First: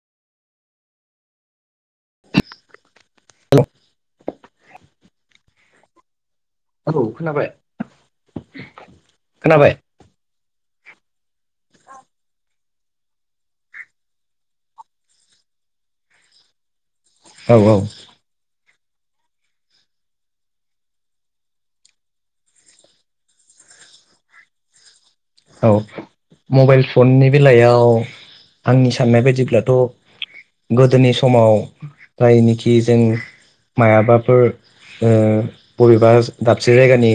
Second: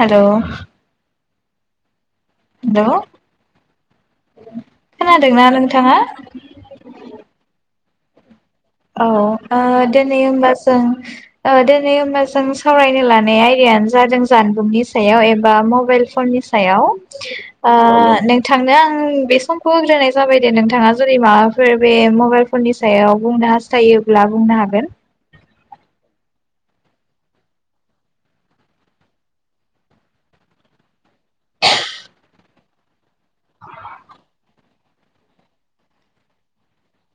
हेल' hello खोनादोंना नोंथाङा औ खोनाबाय औ आ खोनाबाय दोनि ओमबा जों दिनै होमबा जों सावरायनो लानाय आयदायानो जादों जानबुंनि सायाव एबा मबाइल फननि सायाव औ औ थांनो आं बे समखौ होग्रोनाय जाबाय दे नोंथाङा जुदि माबाफोर बे मबाइल फननि सायाव बुंनो हासा फिथायोब्ला बुंनो हागोन औ मबाइल फननि बेलायाव आंनि साननाय बायदिब्लाथ' गोदोनि समाव जायनिखि जों मायाबाफोर ओ बबेबा दाबसे जायगानि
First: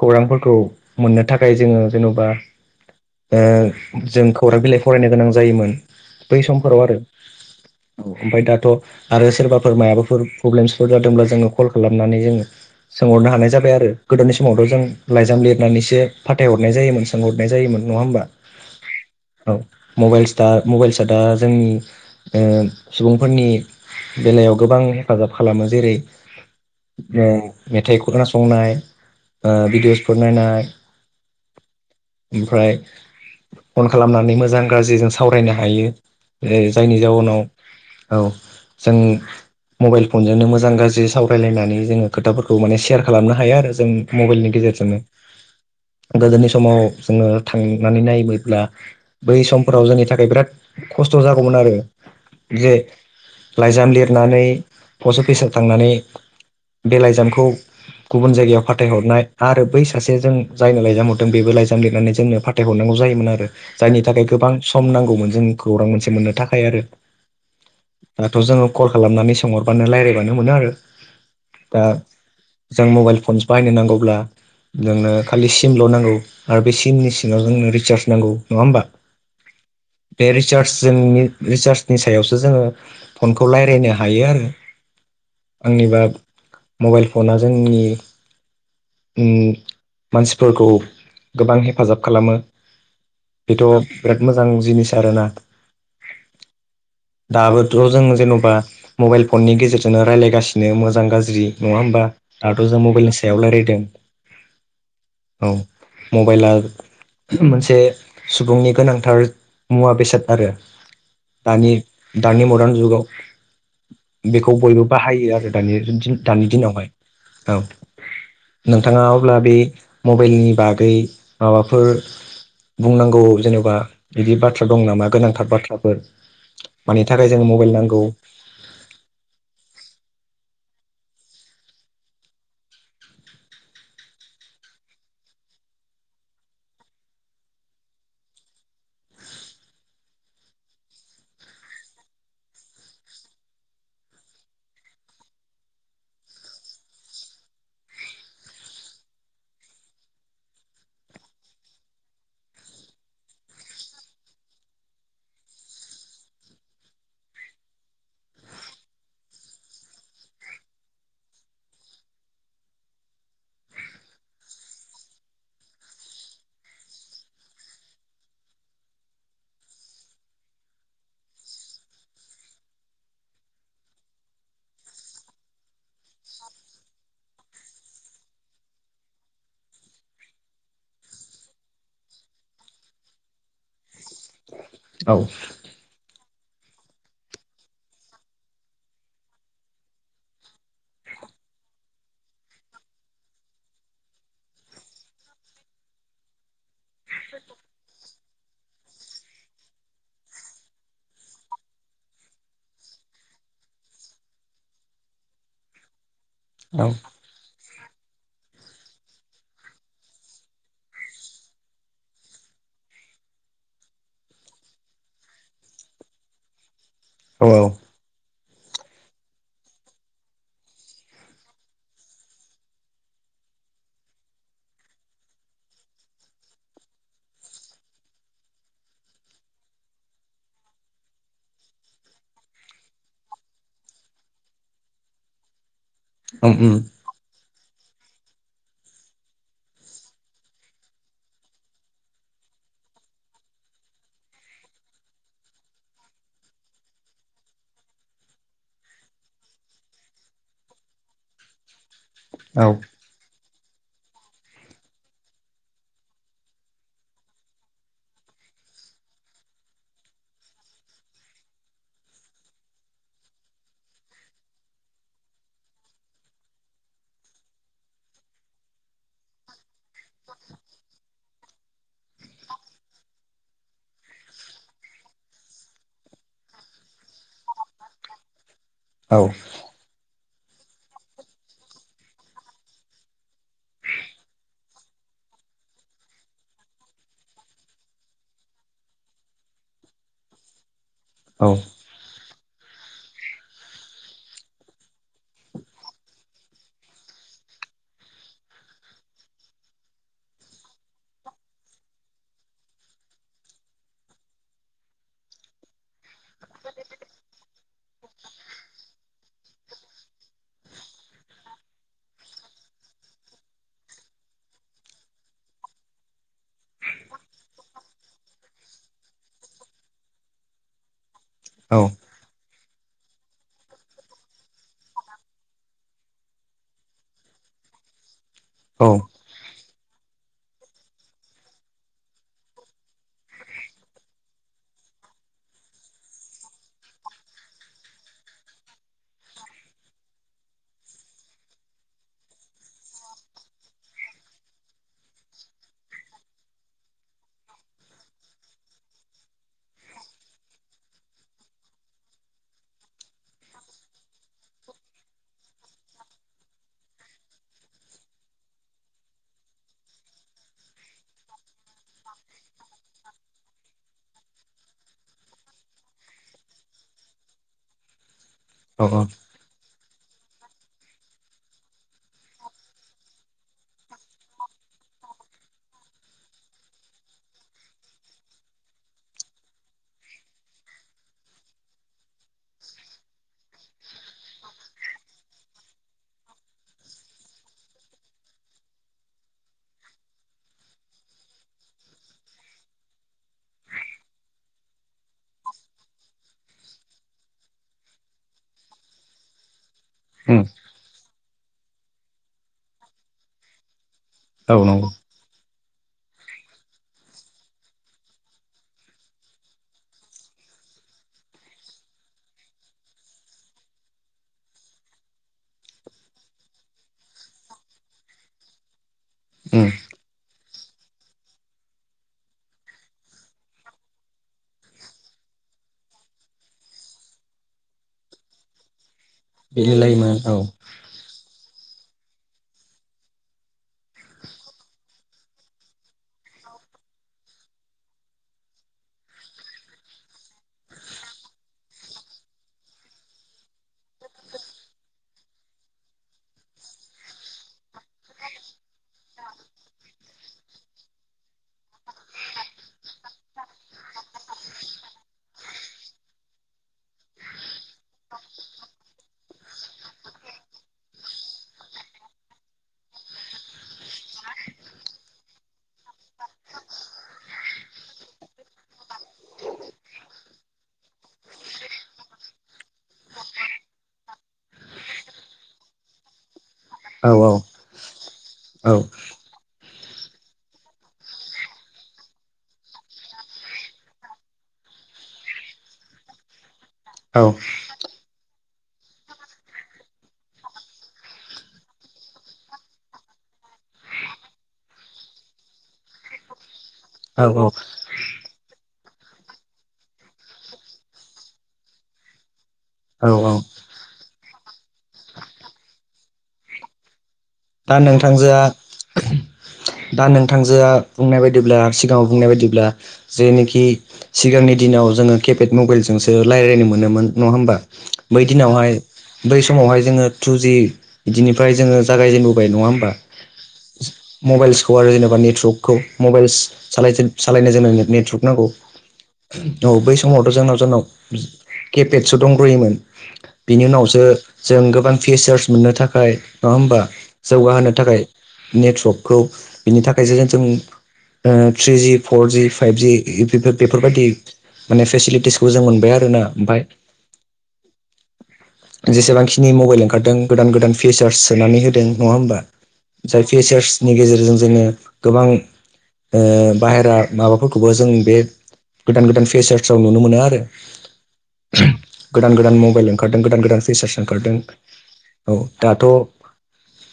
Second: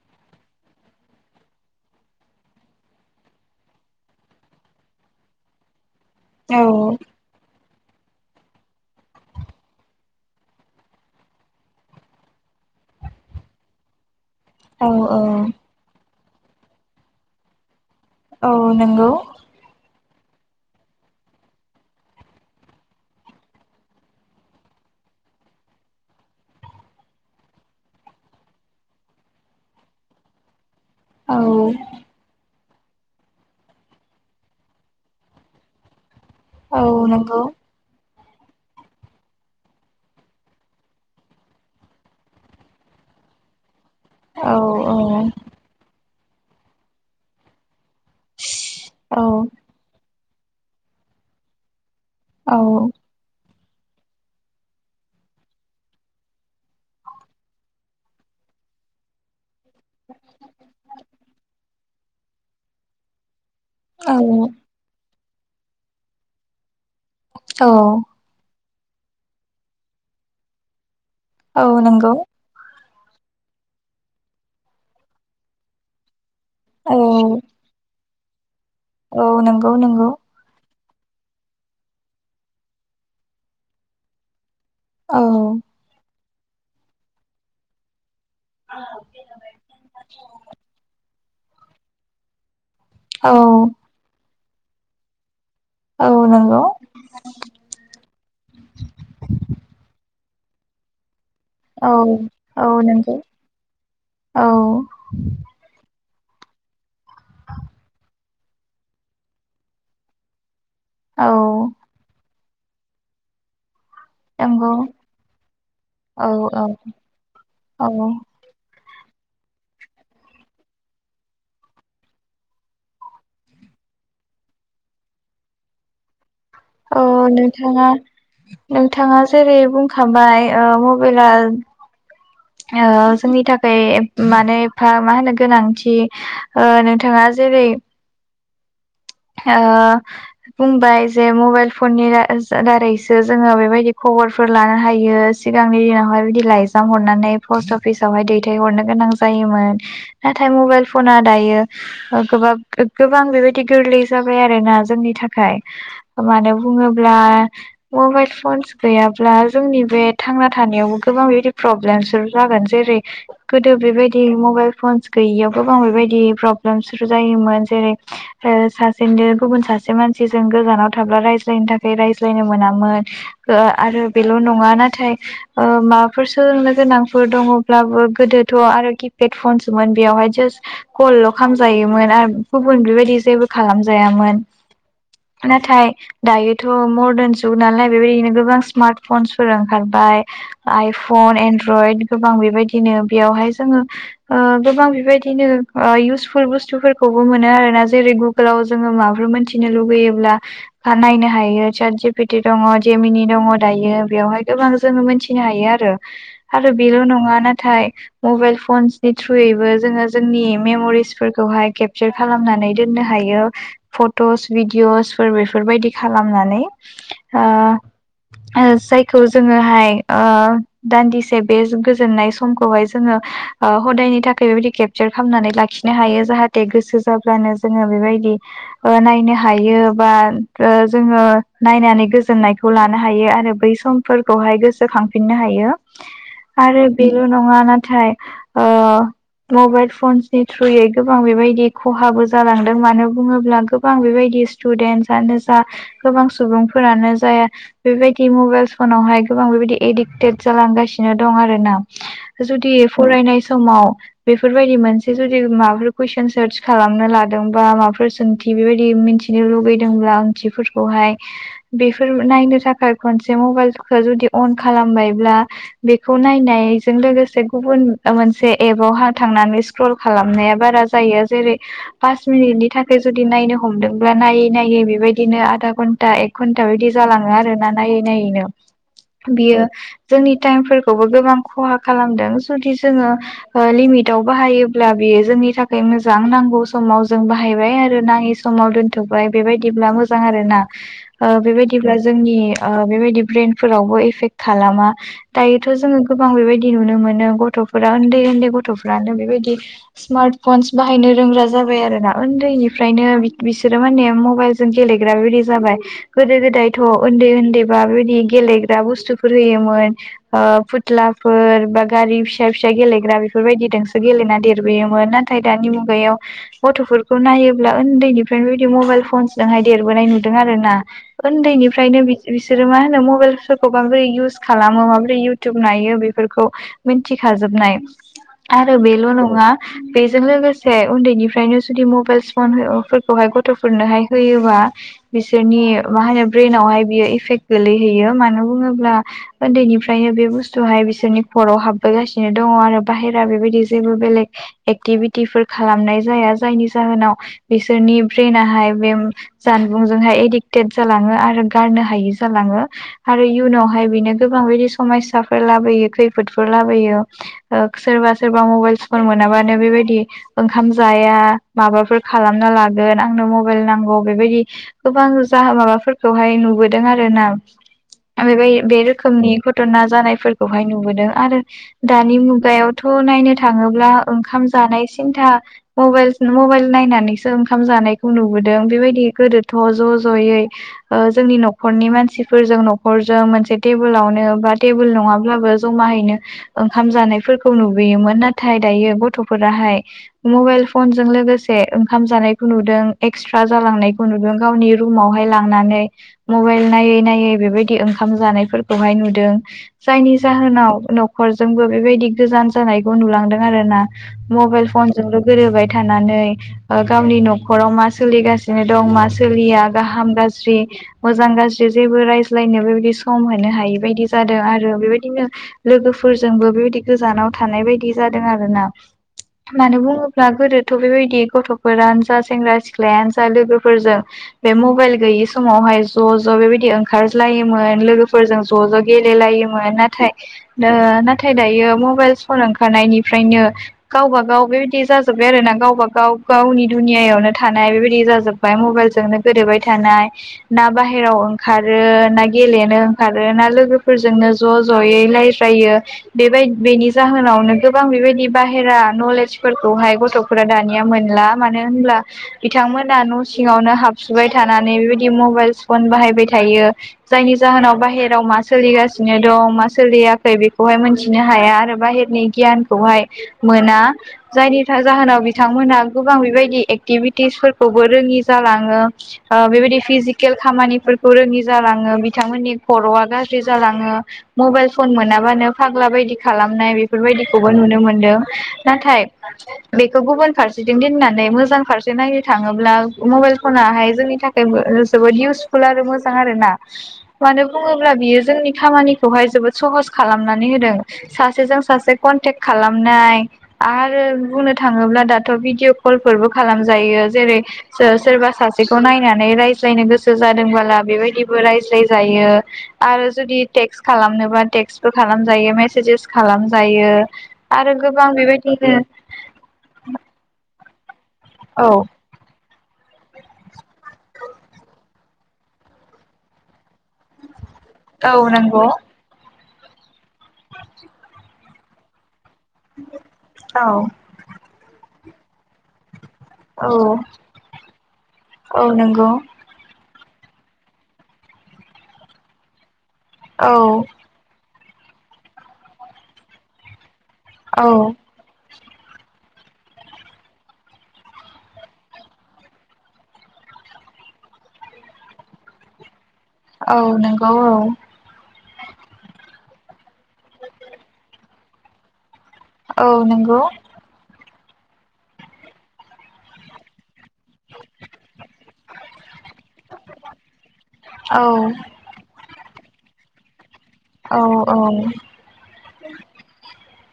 खौरांफोरखौ मोननो थाखाय जोङो जेन'बा जों खौरां बिलाइ फरायनो गोनां जायोमोन बै औ समफोराव आरो ओमफ्राय दाथ' आरो सोरबाफोर मायाबाफोर प्रब्लेमसफोर जादोंब्ला जोङो कल खालामनानै जोङो सोंहरनो हानाय जाबाय आरो गोदोनि समावथ' जों औ लाइजाम लिरनानैसो फाथायहरनाय जायोमोन सोंहरनाय जायोमोन नङा होमबा औ नोंगौ औ मबाइल स मबाइल सार्टआ जोंनि सुबुंफोरनि बेलायाव गोबां हेफाजाब खालामो जेरै मेथाइ खोनासंनाय ओ भिडिअ'सफोर नायनाय औ ओमफ्राय अन खालामनानै मोजां गाज्रिजों सावरायनो हायो औ जायनि जाउनाव नंगौ औ जों मबाइल फनजोंनो मोजां गाज्रि सावरायलायनानै जोङो खोथाफोरखौ माने सेयार खालामनो हायो आरो जों जों औ मबाइलनि औ गेजेरजोंनो गोदोनि समाव जोङो थां नानै नायोब्ला औ बै समफोराव जोंनि थाखाय बिराद खस्थ' जागौमोन आरो औ जे लाइजाम लिरनानै पस्ट अफिसाव थांनानै बे लाइजामखौ गुबुन जायगायाव फाथायहरनाय आरो आरो बै सासे जों जायनो लाइजाम हरदों बेबो लाइजाम लिरनानै जोंनो फाथायहरनांगौ जायोमोन आरो जायनि औ थाखाय गोबां सम नांगौमोन जों खौरां मोनसे मोननो थाखाय आरो औ दाथ' जोङो कल खालामनानै सोंहरबानो रायज्लायबानो मोनो आरो औ दा नंगौ जों मबाइल फनस बाहायनो नांगौब्ला नोंनो खालि सिमल' नांगौ आरो बे सिमनि औ सिङाव जोंनो रिसार्ज नांगौ नङा होमबा औ नंगौ नंगौ बे रिसार्ज जोंनि रिसार्जनि सायावसो जोङो फनखौ रायलायनो हायो आरो औ आंनिबा मबाइल फना जोंनि उम मानसिफोरखौ गोबां हेफाजाब खालामो औ बेथ' बिराद मोजां जिनिस आरोना औ नंगौ दाबोथ' जों जेन'बा मबाइल फननि गेजेरजोंनो रायज्लायगासि मोजां गाज्रि ज्रि नङा औ होमबा औ दाथ' जों नंगौ मबाइलनि सायाव रायलायदों औ औ मबाइला मोनसे सुबुंनि गोनांथार मुवा बेसाद आरो औ दानि दानि मदार्न जुगाव बेखौ नंगौ बयबो बाहायो आरो दानि औ दानि औ दिनावहाय औ नोंथाङा अब्ला बे मबाइलनि बागै माबाफोर बुंनांगौ जेनबा बिदि बाथ्रा दं नामा गोनांथार बाथ्राफोर अ मानि थाखाय जोंनो मबाइल नोंथाङा नांगौ नोंथाङा जेरै बुं हाबाय ओ मबिला ओ जोंनि थाखाय मानो एफा मा होनो गोनांथि ओ नोंथाङा दा जेरै ओ बुंबाय जे मबाइल फननि दा-दारैसो जोङो बेबायदि ख बरफोर लानो हायो सिगांनि दिनावहाय बिदि लाइगजाम हरनानै पस्ट अफिसावहाय दैथायहरनो गोनां जायोमोन नाथाय माबेल फना दायो ओ गोबब गोबां बेबायदि गोरलै जाबाय आरोना जोंनि थाखाय मानो बुङोब्ला मबाइल फन गैया ब्ला जोंनि बे थांना थानायावबो गोबां बेबायादि प्रब्लेम सो जागोन जेरै गोदो बेबाय दि मबेल फन गोयैआव गोबां बेबायदि प्रब्लेमफोर जायोमोन जेरै सासे फिननो गुबुन सासे मानसि जों गोजानाव थाब्ला रायज्लायनो थाखाय रायज्लायनो मोनामोन गो आरो आरो बेल' नङा नाथाय ओ माबाफोर सोलोंनो गोनांफोर दङब्लाबो गोदोथ' आरो किपेट फनसोम बेयावहाय जास कल' खामजायोमोन आरो गुबुन बेबायदि जेबो खालामजायामोन औ नाथाय दायोथ' मर्दान जुग नालाय बेबायदिनो गोबां स्मार्ट फनस फोरा ओंखारबाय आइफन फन एनरयद गोबां बेबायादिनो बेयावहाय जोड़ो ओ गोबां बेबायदिनो ओ इस बुुसतुफोरखौबो मोनो आरो ना जेरै गु गोलाव जोङो माबाफोर मोनथिनो लुुबैयोब्ला नायनो हायो सात जिपिटि दङ जेमिनि दं। दङ दायो बेयावहाय गोबां जों मोनथिनो हायो आरो आरो औ बेल' नङा ना थाय मबाइल फनसनि थ्रुयैबो जोङो जोंनि मेम'रिसफोरखौहाय केपचार खालामनानै दोननो हा यो फट'स भिदिअसफोर बेफोरबायदि खालामनानै ओ औ ओ जायखौ जोङोहाय ओ दान्दिसे बे गोजोननाय समखौहाय जोङो ओ हदायनि थाखाय बेबायदि केपचार खालामनानै लाखिनो हायो जाहाथे गोसो जाब्लानो जोङो बेबायदि ओ नायनो हायो बा ओ जोङो नायनानै गोजोननाय खौ लानो हायो आरो बै समफोरखौहाय गोसोखांफिननो हायो। उम उम आरो बिल' नङा ना थाइ ओ मबाइल फनसनि थ्रुयै गोबां बेबायदि खहाबो जा जालांदों मानो बुङोब्ला गोबां बेबायदि स्टुदेन्सनो जा गोबां सुबुंफोरानो जा या बेबायदि मबाइलस फनावहाय गोबां बेबायदि एडिक्टेड जालांगासिनो दं आरो ना औ जुदि फरायनाय समाव बेफोरबायदि मोनसे जुदि माबाफोर कुइसन सार्च खालामनो ला दोंबा माबाफोर सोंथि बेबादि मिथिनो लुगैदोंबा सोंथि फोरखौहाय नायनो थाखाय खनसे मबाइलखौ जुदि अन खालामबायब्ला बेखौ नायनायजों लोगोसे से गुबुन मोनसे एपाव थांनानै स्क्रल खालामनाया बारा जायो जेरै पास मिनिटनि थाखाय जुदि नायनो हमदोंब्ला नायै नायै बेबायदिनो आधा घन्टा एक घन्टा बिदि जा लाङो आरोना नायै नायैनो औ बियो जोंनि टाइमफोरखौबो गोबां खहा खालामदों जुदि जोङो ओ लिमिटाव बाहायोब्ला बेयो जोंनि थाखाय मोजां नांगौ समाव जों बाहाय आरो नाङि समाव दोनथ'बाय बेबायदिब्ला मोजां आरोना ओ औ बेबायदि दिब्ला जोंनि ओ बेबायदि ब्रइ फोरावबो एफेख खालामा दायोथ' जोङो गोबां बेबायदि नुनो मोनो गथफोरा उन्दै उन्दै गथनो बेबायदि समार्ट फनस बाहायनो रोंग्रा जाजोब बाय आरो ना ओनन्दैनिफ्रायनो बिसोरो माने मबाइ जों गेलेग्रा बेदि जाबाय गोदो गोदाय थ' उन्दै उन्दैबा बेबायदि गेलेग्रा बुस्थुफोर होयोमोन ओ फुथलाफोर बा गारि फिसा फिसा गेलेग्रा बेफोरबायदिदोंसो गेलेना देरबोयोमोन नाथाय दानि मुगायाव गथ'फोरखौ नायोब्ला उन्दैनिफ्रायनो बेबायदि मबाइल फनजोंहाय देरबोनाय नुदों आरो ना उन्दैनि औ निफ्रायनो बिसोरो मा होनो मबाइलफोरखौ माबोरै इउस खालामो माबोरै इउटुब नायो बेफोरखौ मिथिखाजोबनाय आरो बेल' नङा बेजों लोगोसे उन्दैनि ओमफ्रायो जुदि मबाइस फन फोरफोरखौहाय गथ'फोरनोहाय होयोबा बिसोरनि मा होनो ब्रेनावहाय बियो इफेक्ट गोगलैहैयो मानो बुङोब्ला उन्दैनिफ्रायनो बे बुस्थुवहाय बिसोरनि हराव हाबबोगासिनो दङ आरो बाहेरा बेबायदि जेबो बेलेग एकटिभिटिफोर खालामनाय जायनि जाहोनाव बिसोरनि ब्रेनाहाय बे जानबुंजोंहाय एडिक्टेद जालाङो गारनो हाय जालाङो आरो इयुनावहाय बेनो गोबां बिदि समायसाफोर लाबोयो [unintelligible] जाया माबाफोर खालामना लागोन आंनो मबाइल नांगौ बेबायदि गोबां जा माबा फोरखौहाय नुबोदों आरो ना बेबाय औ बे रोखोमनि घटना जानायफोरखौहाय नुबोदों आरो दानि मुगायावथ' नायनो थाङोब्ला ओंखाम जानाय सिन्था मबाइल मबाइल नायनानैसो ओंखाम जानायखौ नुबोदों बेबायदि गोदोथ' ज' ज'यै ओ जोंनि न'खरनि मानसिफोरजों न'खरजों मोनसे टेबोलावनो बा टेबोल नङाब्लाबो ज माहैनो ओंखाम जानायफोरखौ नुबोयोमोन नाथाय दायो गथ'फोराहाय मबाइल फनजों लोगोसे ओंखाम जानायखौ नुदों एक्सट्रा जालांनायखौ नुदों गावनि रुमावहाय लांनानै मबाइल नायै नायै बेबायदि ओंखाम जानायफोरखौहाय नुदों जायनि उम जाहोनाव न'खरजोंबो बेबायदि गोजान जानायखौ नुलांदों आरोना औ मबाइल नंगौ फनल' गोरोबाय थानानै गावनि न'खराव मा सोलिगासिनो दं मा सोलिया गाहाम गाज्रि मोजां गाज्रि जेबो रायज्लायनो बेबायदि सम होनो हायि बायदि जादों आरो बेबायदिनो लोगोफोरजोंबो बेबायदि गोजानाव थानाय बायदि जादों आरोना उम मानो बुङोब्ला गोदो थ' बेबायदि गथ'फोरानो जा सेंग्रा सिख्लायानो जा लोगोफोरजों बे मबाइल गैयि समावहाय ज' ज' बेबायदि ओंखारज्लायोमोन लोगोफोरजों ज' ज' गेलेलायोमोन बिदि नाथाय लायोमोन औ नाथाय नाथाय दायो मबाइल सन ओंखारनायनिफ्रायनो गावबा गाव बेबायदि जाजोब्बाय आरो नांगा गावबा गाव गावनि दुनियायावनो थानाय बेबायदि जाजोबबाय मबाइलजोंनो गोदोबाय थानाय ना ना बाहेरायाव ओंखारो ना गेलेनो ओंखारो ना लोगोफोरजोंनो ज' ज'यै रायज्रायै यो बेबाय बेनि जाहोनावनो गोबां बेबायदि बाहेरा नलेजफोरखौहाय गथ' फोरा दानिया मोनला मानो होनब्ला बिथांमोना न' सिङावनो हाबसुबाय थानानै बेबायदि म मबाइल फन बाहायबाय थायो जायनि जाहोनाव बाहेरायाव मा सोलिगासिनो दं मा सोलियाखै मोनथिनो हाया आरो बाहेरनि गियानखौहाय मोना जायनि थाखाय जाहोनाव बिथांमोनहा गोबां बेबायदि एक्टिभिटिसफोरखौबो रोङि जालाङो बेबायदि फिजिकेल खामानि रोङि जालाङो बिथांमोननि खर'आ गाज्रि जालाङो मबाइल फ मोनाबानो फाग्ला बायदि खालामनाय औ बेफोरबायदिखौबो नुनो मोनदों औ नाथाय बेखौ गुबुन फारसेथिं दोननानै मोजां फारसे नायनो थाङोब्ला मबाइल फनाहाय जोंनि थाखायबो [unintelligible] खहस खालामनानै होदों सासेजों सासे कनटेक् खालामनाय आरो बुंनो थाङोब्ला दाथ' भिदिअ कलफोरबो खालाम जायो जेरै‌ औ सोरबा सासेखौ नायनानै रायज्लायनो गोसो जादोंबोला बेबायदिबो रायज्लाय जायो आरो औ जुदि औ बि टेक्स्ट खालामनोबा टेक्स्ट बो खालामजायो मेसेजेस खालामजायो आरो दा गोबां नोंथांजोआ बेबायदिनो दा नोंथांजोआ बुंनाय बायदिब्ला औ सिगाङाव बुंनाय बायदिब्ला जेनोखि सिगांनि दिनाव जोङो केपेड मबाइलजोंसो रायलायनो मोनोमोन नङा होमबा औ बै नंगौ दिनावहाय बै समावहाय जोङो टु जि बिदिनिफ्राय जोङो जागायजेननो होबाय नङा होमबा औ मबाइल्सखौ आरो जेनेबा नेटवर्कखौ मबाइलस औ सालायजेन सालायनो जोंनो नेट नेटवर्क नांगौ औ नंगौ औ बै समावथ' जोंनाव जोंनाव केपेटसो दंग्रोयोमोन औ बिनि उनावसो जों गोबां फिचार्स मोननो थाखाय नङा होमबा औ जौगाहोनो थाखाय नेटवर्कखौ बिनि थाखायसो जोनथोम ओ थ्रिजि फरजि फाइभजि इ बेफोर बेफोरबायदि माने फेसिलिटिसखौ जों मोनबाय आरो ना औ नंगौ औ नि मबाइल ओंखारदों गोदान गोदान फिसार्स सोनानै होदों नङा होमबा औ जाय नंगौ फिसार्सनि गेजेरजों जोङो गोबां ओ बाहेरा माबाफोरखौबो जों बे गोदान गोदान फिचार्साव नुनो मोनो आरो औ खृम गोदान गोदान मबाइल ओंखारदों गोदान गोदान फिचार्स ओंखारदों औ औ दाथ'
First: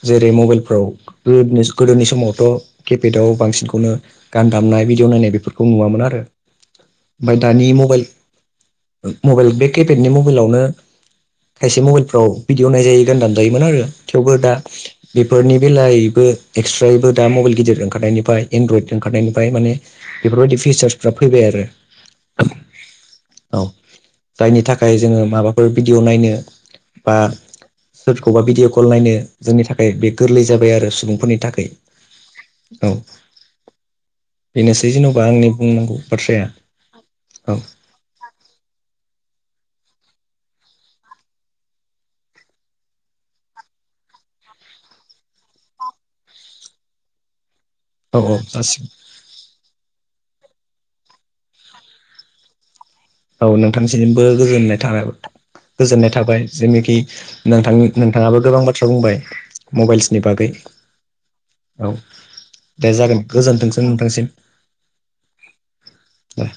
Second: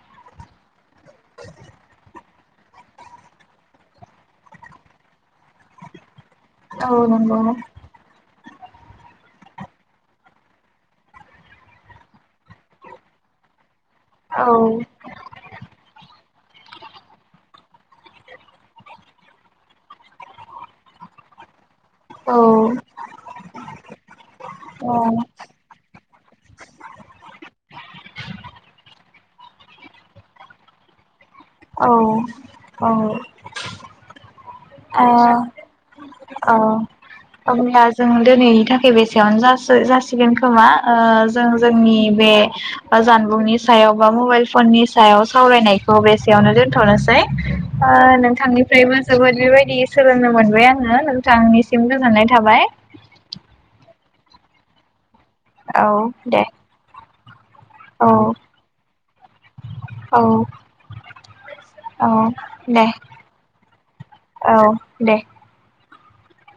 जेरै मबाइलफ्राव गोद निस गोदोनि समाव ट' केपेदआव बांसिनखौनो गान दामनाय भिडिअ नायनाय बेफोरखौ नुवामोन आरो औ ओफाय नंगौ दानि मबाइल मबाइल बे केपेटनि मबाइलावनो खायसे मबाइलफ्राव भिडिअ नायजायो गान दामजायोमोन आरो थेवबो औ औ दा बेफोरनि बेलायैबो एक्सट्रायबो दा मबाइल गिदिर ओंखारनायनिफ्राय एनड्रयड ओंखारनायनिफ्राय माने बेफोरबायदि फिचार्सफ्रा फैबाय आरो औ औ दायनि थाखाय जोङो माबाफोर भिडिय' नायनो बा सोरखौबा भिडिअ कल नायनो जोंनि थाखाय बे गोरलै जाबाय आरो सुबुंफोरनि थाखाय औ औ बेनोसै औ जेन'बा आंनि बुंनांगौ बाथ्राया अ औ अबनिया जों दिनैनि थाखाय बे सेयावनो जासो जासिगोन खोमा ओ जों जोंनि बे जानबुंनि सायाव बा मबाइल फननि सायाव सावरायनायखौ बेसेयावनो दोनथ'नोसै ओ औ औ जासिगोन नोंथांनिफ्रायबो जोबोद बेबायदि सोलोंनो मोन- बाय आङो नोंथांनिसिम गोजोननाय थाबाय औ नोंथांनिसिमबो गोजोननाय था औ गोजोननाय थाबाय दे जेनिखि नोंथांनि औ नोंथाङाबो गोबां बाथ्रा बुंबाय मबाइल्सनि औ बागै बे औ दे जागोन गोजोनथोंसै नोंथांसिम औ दे दे